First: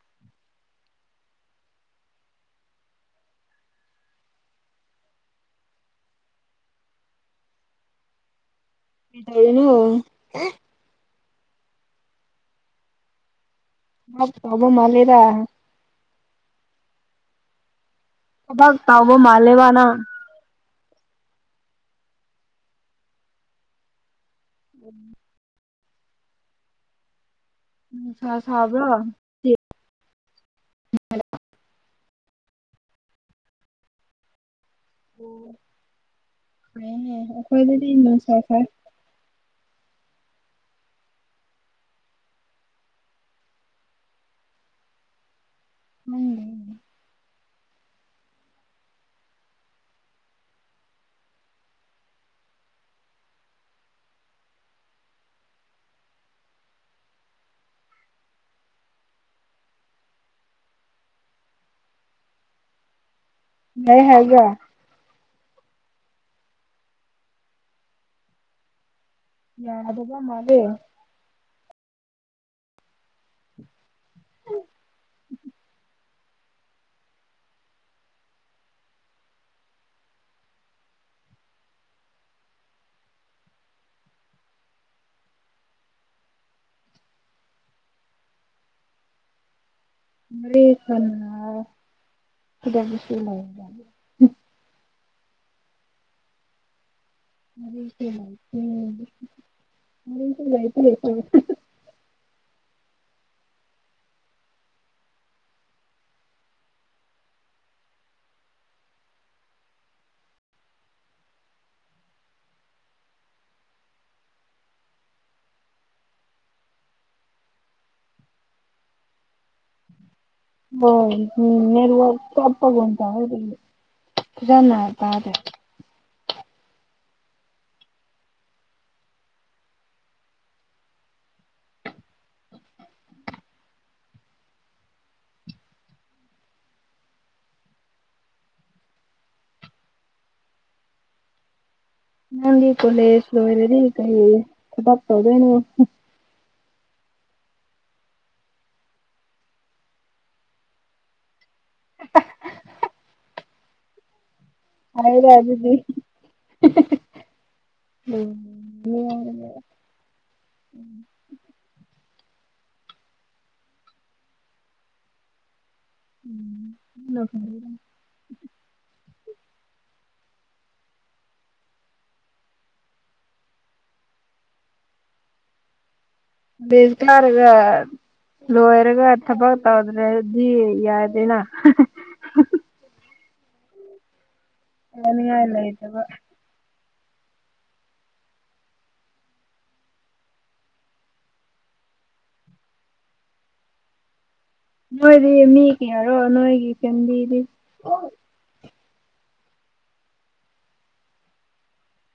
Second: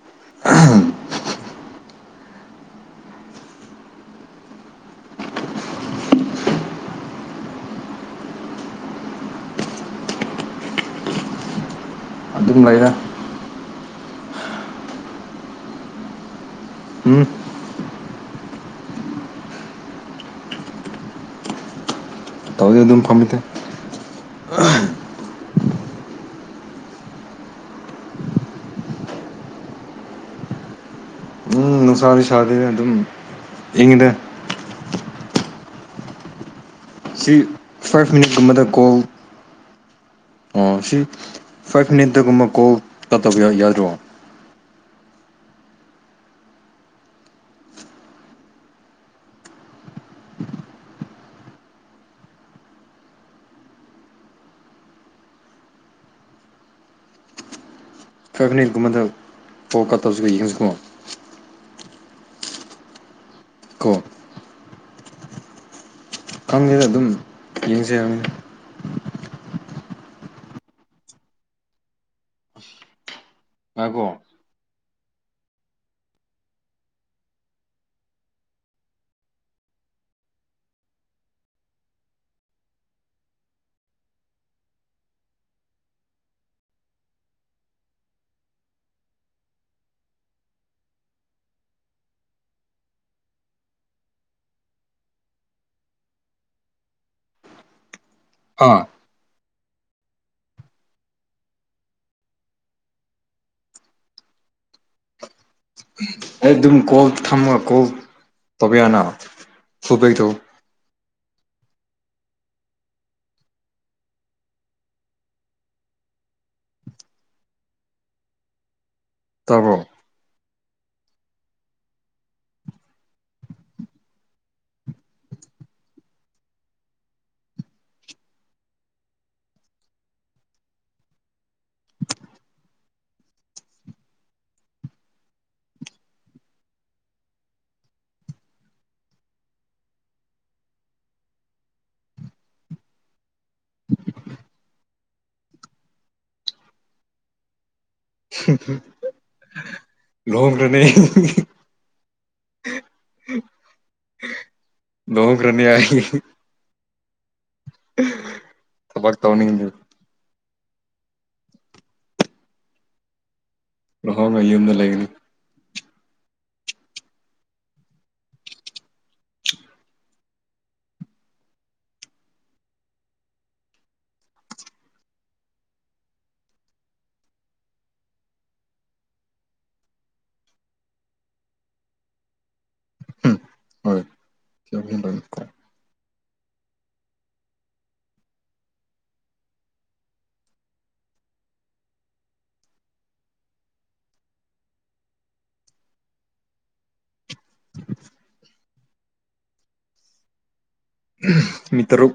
[unintelligible] ꯀꯔꯤ ꯇꯧꯋꯤꯅꯣ ꯑꯗꯨꯝ ꯂꯩꯔꯦ [inaudible] ꯃꯥꯂꯦꯗ ꯎꯝ ꯊꯕꯥꯛ ꯇꯎꯕ ꯃꯥꯜꯂꯦꯕ ꯅꯪ꯫ ꯇꯧꯗꯦ ꯑꯗꯨꯝ ꯐꯝꯃꯤꯇꯦ [unintelligible] [inaudible] ꯅꯨꯡꯁꯥ ꯁꯥꯕ꯭ꯔꯥ ꯎꯝ ꯅꯨꯡꯁꯥꯗꯤ ꯁꯥꯥꯗꯦꯗ ꯑꯗꯨꯝ ꯏꯪꯉꯤꯗ ꯑꯣ ꯐꯩꯌꯦꯅꯦ ꯁꯤ ꯑꯈꯣꯏꯗꯗꯤ ꯐꯥꯏꯚ ꯅꯨꯡꯁꯥ ꯃꯤꯅꯤꯠꯀꯨꯝꯕꯗ ꯁꯥꯏ꯫ ꯀꯣꯜ ꯑꯣ ꯁꯤ ꯐꯥꯏꯞ ꯃꯤꯅꯤꯠꯇꯒꯨꯝꯕ ꯀꯣꯜ ꯇꯠꯇꯕ ꯌꯥꯎ ꯌꯥꯗ꯭ꯔꯣ꯫ [inaudible] ꯐꯥꯏꯞ ꯃꯤꯅꯤꯠꯀꯨꯝꯕꯗ ꯐꯣꯜ ꯀꯠ ꯇꯧꯖꯤꯀꯣ ꯌꯦꯡꯖꯤꯀꯣ꯫ ꯀꯣ ꯌꯥꯏ ꯍꯥꯏꯕ꯭ꯔꯥ- ꯈꯪꯗꯦꯗ ꯑꯗꯨꯝ ꯌꯦꯡꯖꯦ ꯍꯥꯏꯕꯅꯦ ꯌꯥꯗꯕ ꯃꯥꯜꯂꯦ ꯉꯥꯏꯒꯣ ꯋꯥꯔꯤ ꯁꯥꯟꯅꯔꯔꯣꯏ ꯁꯤꯗꯁꯨ꯫ [unintelligible] ꯋꯥꯔꯤꯁꯦ ꯑꯥ ꯂꯩꯇ꯭ꯔꯦ ꯋꯥꯔꯤꯁꯦ ꯂꯩꯗꯤ ꯂꯩꯇ꯭ꯔꯦ ꯑꯩ ꯗꯨꯝ ꯀꯣꯜ ꯊꯥꯝꯃꯒ ꯀꯣꯜ ꯇꯧꯕ ꯌꯥꯅ ꯐꯨꯜꯕꯦꯛ ꯇꯧ ꯇꯥꯕ꯭ꯔꯣ ꯕꯣꯏ ꯎꯝ ꯅꯦꯠꯋꯥꯛ ꯆꯞꯄ ꯒꯦꯝ ꯁꯥꯅꯩ ꯀꯩꯒꯤꯅꯣ ꯐꯖꯟꯅ ꯍꯥꯏꯌꯨ ꯇꯥꯗꯦ꯫ ꯅꯪꯗꯤ ꯀꯣꯂꯦꯖ ꯂꯣꯏꯔꯗꯤ ꯀꯩ ꯊꯕꯛ ꯇꯧꯗꯣꯏꯅꯣ꯫ [unintelligible] ꯂꯣꯍꯣꯡꯈ꯭ꯔꯅꯤ [unintelligible] [inaudible] ꯍꯥꯏꯔꯦ ꯂꯨꯍꯣꯡꯈ꯭ꯔꯅꯤ ꯑꯗꯨꯗꯤ [inaudible] ꯑꯩ ꯊꯕꯛ ꯇꯧꯅꯤꯡꯗꯦ [inaudible] ꯂꯣꯍꯣꯡꯉ ꯌꯨꯝꯗ ꯂꯩꯒꯅꯤ꯫ [inaudible] ꯕꯦꯜ ꯊꯥꯔꯒ__ ꯂꯣꯏꯔꯒ ꯊꯕꯛ ꯇꯧꯗ꯭ꯔꯥꯗꯤ ꯌꯥꯗꯦꯅ [unintelligible] ꯍꯣꯏ ꯌꯥꯅꯤꯡꯉꯥꯏ ꯂꯩꯇꯕ ꯅꯣꯏꯗꯤ ꯃꯤ ꯀꯌꯥꯔꯣ ꯅꯣꯏꯒꯤ ꯐꯦꯝꯂꯤꯗꯤ [unintelligible] ꯃꯤ ꯇꯔꯨꯛ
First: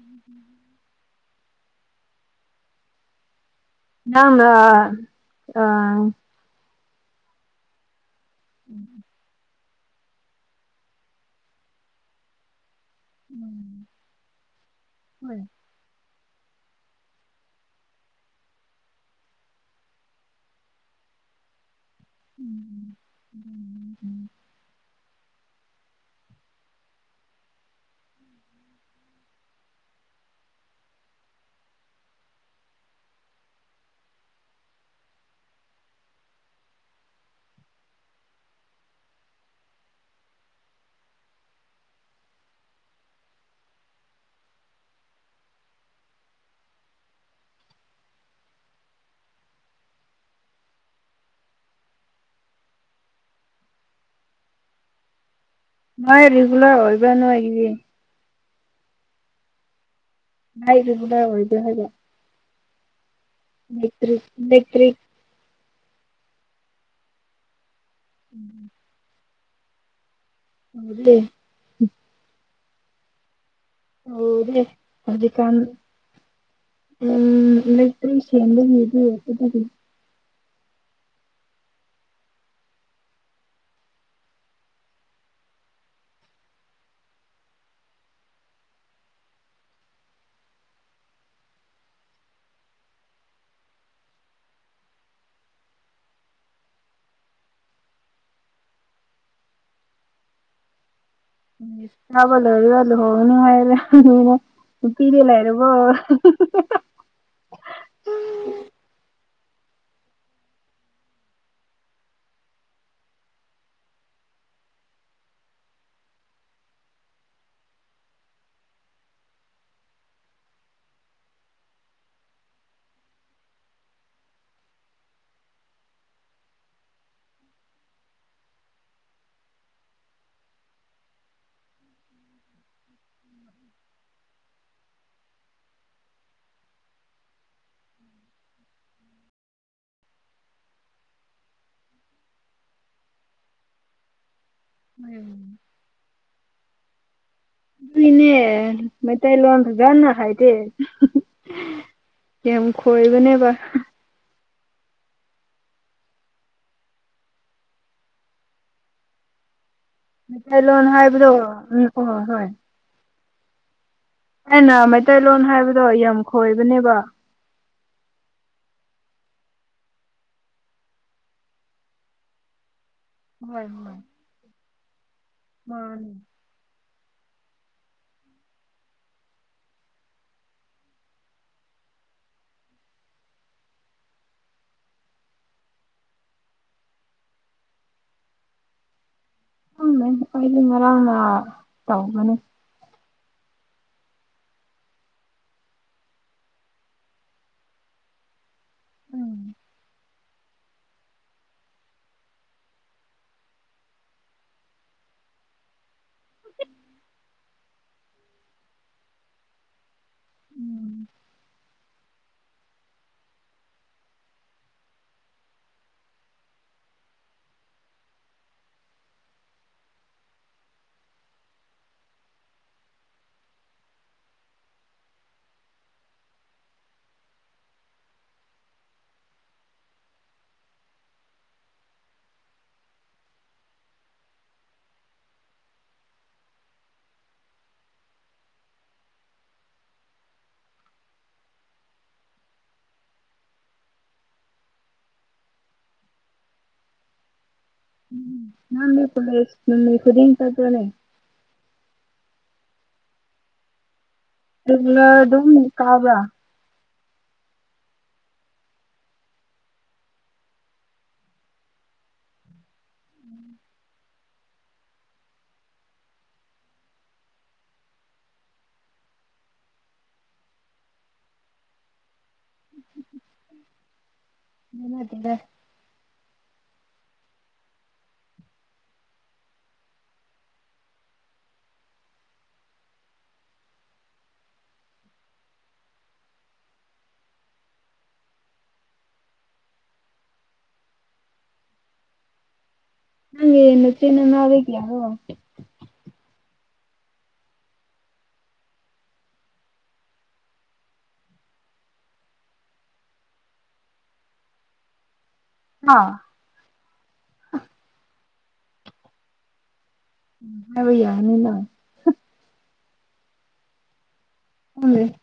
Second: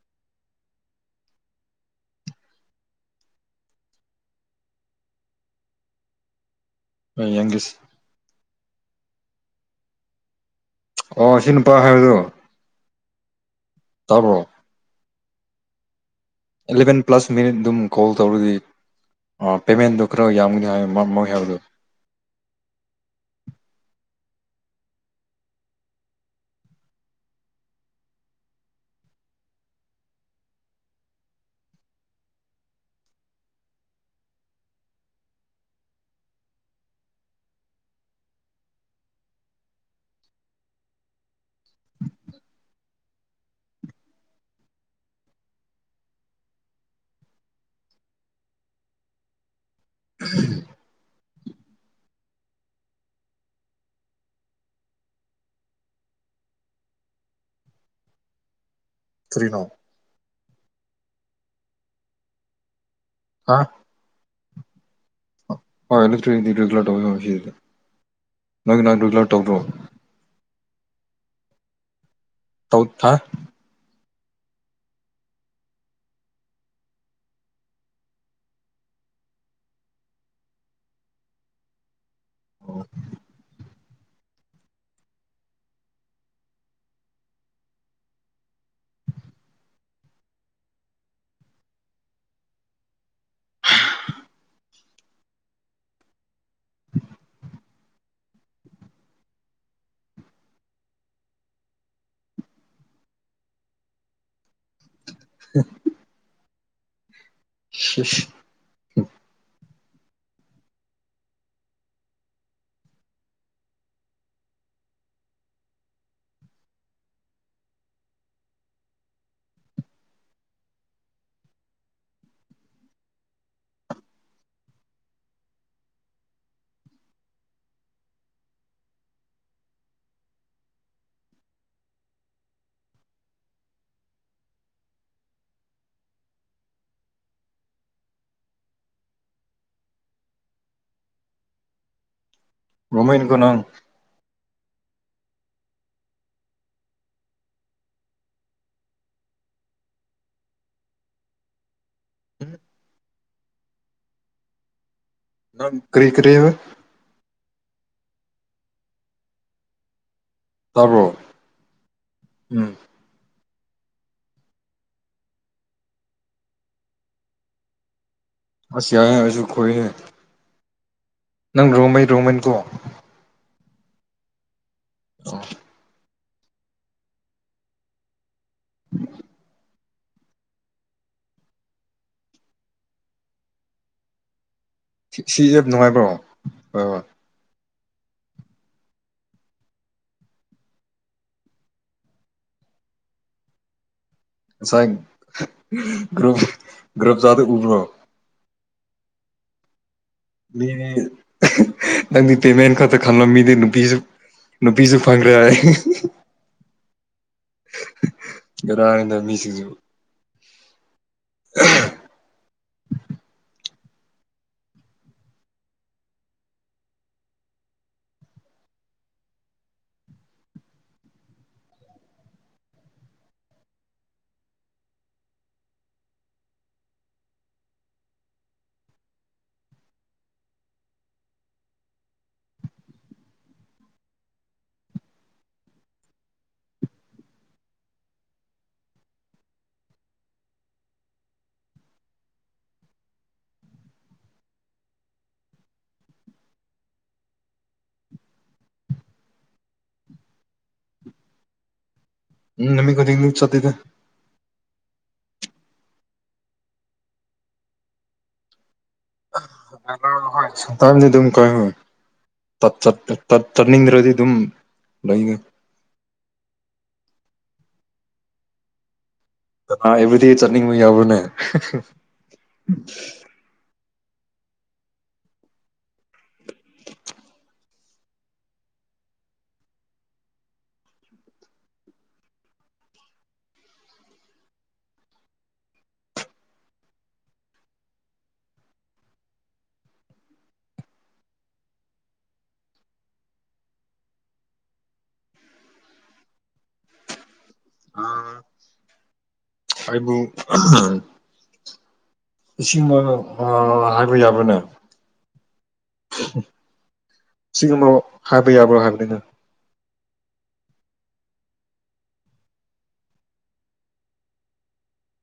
[inaudible] ꯅꯪꯅ ꯑꯥ ꯑꯥ ꯌꯦꯡꯒꯦꯁꯦ [unintelligible] ꯑꯣ ꯁꯤ ꯅꯨꯄꯥ ꯍꯥꯏꯕꯗꯣ ꯇꯥꯕ꯭ꯔꯣ ꯍꯣꯏ ꯑꯦꯂꯚꯦꯟ ꯄ꯭ꯂꯁ ꯃꯤꯅꯤꯠ ꯑꯗꯨꯝ ꯀꯣꯜ ꯇꯧꯔꯗꯤ ꯑꯥ ꯄꯦꯃꯦꯟꯗꯨ ꯈꯔꯥ ꯌꯥꯝꯒꯅꯤ ꯍꯥꯏ ꯃꯥ ꯃꯣꯏ ꯍꯥꯏꯕꯗꯨ ꯎꯝ [unintelligible] ꯃꯥꯏ ꯔꯤꯒꯨꯂꯔ ꯑꯣꯏꯕ꯭ꯔꯥ ꯅꯣꯏꯒꯤꯗꯤ ꯀꯔꯤꯅꯣ ꯃꯥꯏ ꯔꯤꯒꯤꯂꯔ ꯑꯣꯏꯕ꯭ꯔꯥ ꯍꯥꯏꯕ ꯃꯦꯇꯔ꯭ꯤꯛ ꯃꯦꯇꯔ꯭ꯤꯛ [unintelligible] ꯅꯪꯒꯤ ꯅꯍꯥꯟ ꯔꯤꯒꯨꯂꯔ ꯇꯧꯗ꯭ꯔꯣ [unintelligible] ꯇꯧ ꯊꯥ ꯇꯧꯗꯦ ꯍꯧꯖꯤꯛ ꯀꯥꯟ ꯎꯝ ꯏꯂꯦꯛꯇꯔ꯭ꯤꯛ ꯁꯦꯡꯕꯒꯤꯗꯤ [unintelligible] ꯑꯣ [unintelligible] ꯑꯦꯡꯂꯤꯁ ꯀꯥꯕꯥ ꯑꯣꯏꯔꯒ ꯂꯨꯍꯣꯡꯉꯥꯅꯤ [unintelligible] ꯅꯨꯄꯤꯗꯤ ꯂꯩꯔꯕꯣ [unintelligible] ꯁꯤꯁ ꯔꯣꯃꯩ ꯅꯤꯀꯣ ꯅꯪ [unintelligible] ꯅꯣꯏꯒꯤꯅꯦ ꯃꯩꯇꯩ ꯂꯣꯟ ꯐꯖꯅꯥ ꯍꯩꯇꯦ ꯌꯥꯝ ꯈꯣꯏꯕꯅꯦꯕ ꯅꯪ ꯀꯔꯤ ꯀꯔꯤꯕ ꯃꯩꯇꯩꯂꯣꯟ ꯇꯥꯕ꯭ꯔꯣ ꯍꯥꯏꯕꯗꯣ [unintelligible] ꯎꯝ ꯑꯩꯅ ꯃꯩꯇꯩꯂꯣꯟ ꯍꯥꯏꯕꯗꯣ ꯌꯥꯝ ꯈꯣꯏꯕꯅꯦꯕ ꯑꯁ ꯌꯥꯏ ꯍꯥꯏꯕꯁꯨ ꯈꯣꯏꯔꯦ ꯅꯪ ꯔꯣꯃꯩ ꯔꯣꯃꯤꯟꯀꯣ ꯍꯣꯏ ꯍꯣꯏ ꯑꯣ ꯃꯥꯅꯦ ꯁꯤ ꯁꯤ [unintelligible] ꯅꯨꯡꯉꯥꯏꯕ꯭ꯔꯣ ꯑꯥ ꯈꯪꯗꯦ ꯑꯩꯗꯤ ꯉꯔꯡꯅ ꯇꯧꯕꯅꯦ ꯉꯁꯥꯏ ꯒꯔꯨ꯭ꯞ ꯒꯔꯨ꯭ꯞ ꯆꯥꯗꯣ ꯎꯕ꯭ꯔꯣ ꯎꯝ [unintelligible] ꯅꯪꯗꯤ ꯄꯦꯃꯦꯟ ꯈꯛꯇꯥ ꯈꯜꯂꯝꯃꯤꯅꯦ ꯅꯨꯄꯤꯖꯨ ꯅꯨꯄꯤꯁꯨ ꯐꯪꯈ꯭ꯔꯦ ꯍꯥꯏ ꯉꯔꯥꯡꯅ ꯃꯤ ꯁꯤꯡꯖꯨ ꯎꯝ ꯎꯝ ꯅꯝꯃꯤ ꯀꯂꯁ ꯍꯔꯤ ꯇꯗꯅꯦ ꯎꯝꯃꯤ ꯀꯔꯤꯡ ꯆꯤꯗꯦ ꯑꯗꯨꯝ ꯀꯥꯕ꯭ꯔ ꯍ ꯇꯥꯏꯃꯤꯗꯤ ꯑꯗꯨꯃꯤ ꯀꯣꯏ ꯍꯣꯏ ꯇꯠ ꯆꯠꯅꯤꯡꯗ꯭ꯔꯗꯤ ꯑꯗꯨꯝ ꯂꯩꯅꯤ ꯀꯅꯥ ꯑꯩꯕꯨꯗꯤ ꯆꯠꯅꯤꯡꯕ ꯌꯥꯎꯕꯅꯦ ꯅꯟꯅ ꯇꯦꯔ ꯅꯪꯦ ꯅ ꯆꯦꯅ ꯅꯅꯥꯕꯦ ꯀ ꯌꯥꯗꯣ ꯑ ꯑꯩꯕꯨ ꯏꯁꯤꯡ [unintelligible] ꯍꯥꯏꯕ ꯌꯥꯕꯅꯦ ꯑ ꯁꯤꯒꯨꯝꯣ ꯍꯕꯤꯕꯤ ꯌꯥꯕꯣ ꯍꯥꯗ ꯍꯕ ꯌꯥꯅꯤꯅ [inaudible]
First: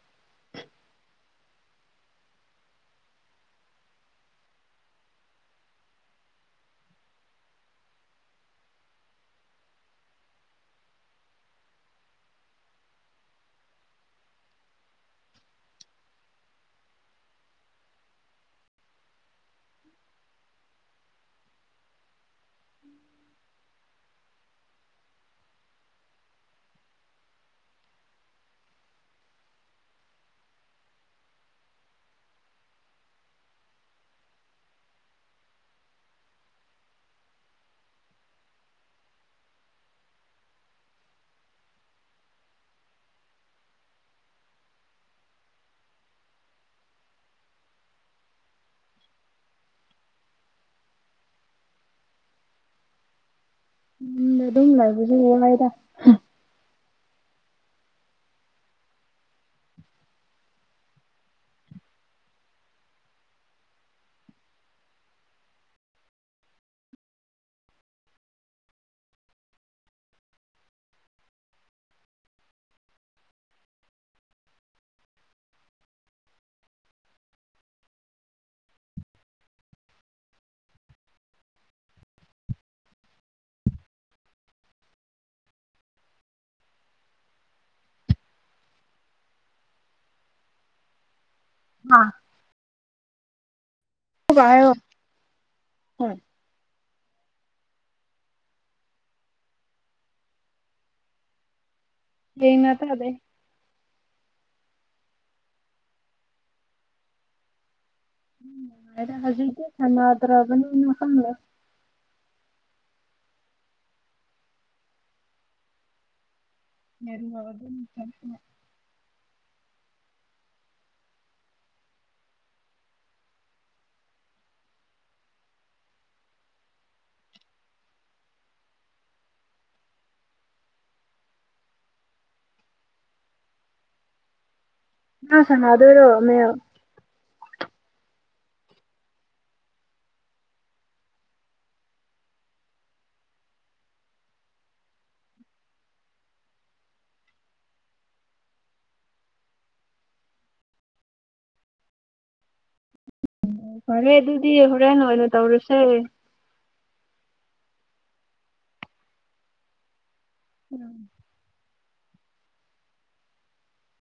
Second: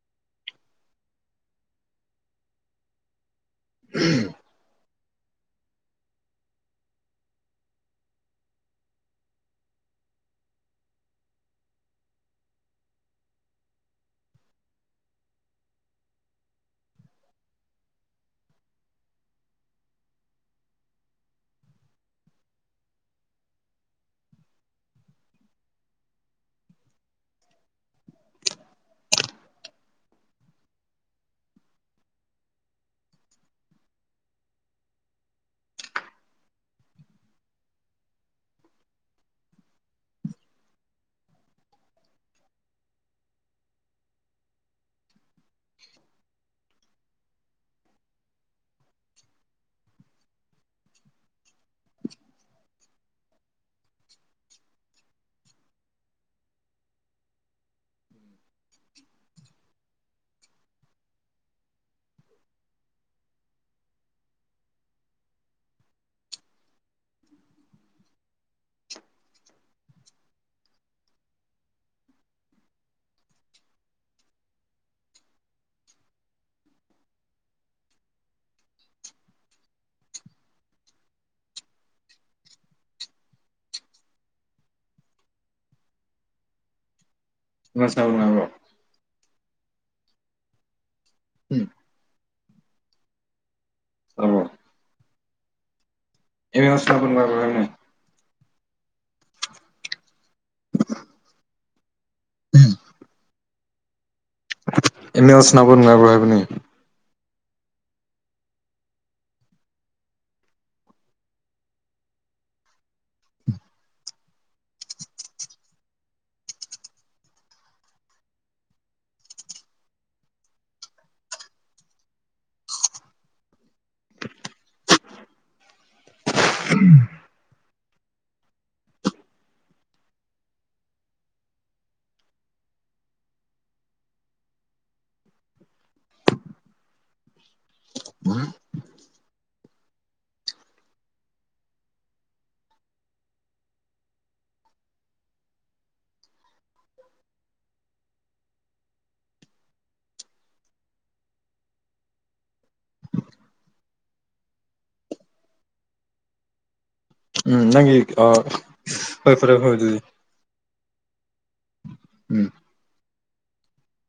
ꯎꯝ ꯑꯗꯨꯝ [inaudible] [unintelligible] ꯎꯝ ꯑ [unintelligible] ꯇꯥꯕ꯭ꯔꯣ ꯍꯥꯏꯔ [unintelligible] [inaudible] ꯌꯦꯟ ꯉꯥꯛꯇ ꯍꯥꯏꯕ ꯑꯩꯅ ꯑꯦꯝ ꯑꯦꯜꯁ ꯁꯥꯅꯥꯕ ꯅꯨꯡꯉꯥꯏꯕ꯭ꯔꯣ ꯍꯥꯏꯕꯅꯦ ꯃ ꯍꯧꯖꯤꯦ ꯆ ꯑ꯭ꯔꯒꯅꯤꯅ ꯀꯂ [inaudible] ꯎꯝ ꯅꯪ ꯁꯥꯅꯥꯗꯣꯏꯔꯣ ꯃꯦꯜ ꯑꯣ ꯐꯔꯦ ꯑꯗꯨꯗꯤ ꯍꯣꯔꯦꯟ ꯑꯣꯏꯅ ꯇꯧꯔꯁꯦ ꯎꯝ ꯅꯪꯒꯤ ꯑ ꯍꯣꯏ ꯐꯔꯦ ꯐꯔꯦ ꯑꯗꯨꯗꯤ ꯎꯝ ꯎꯝ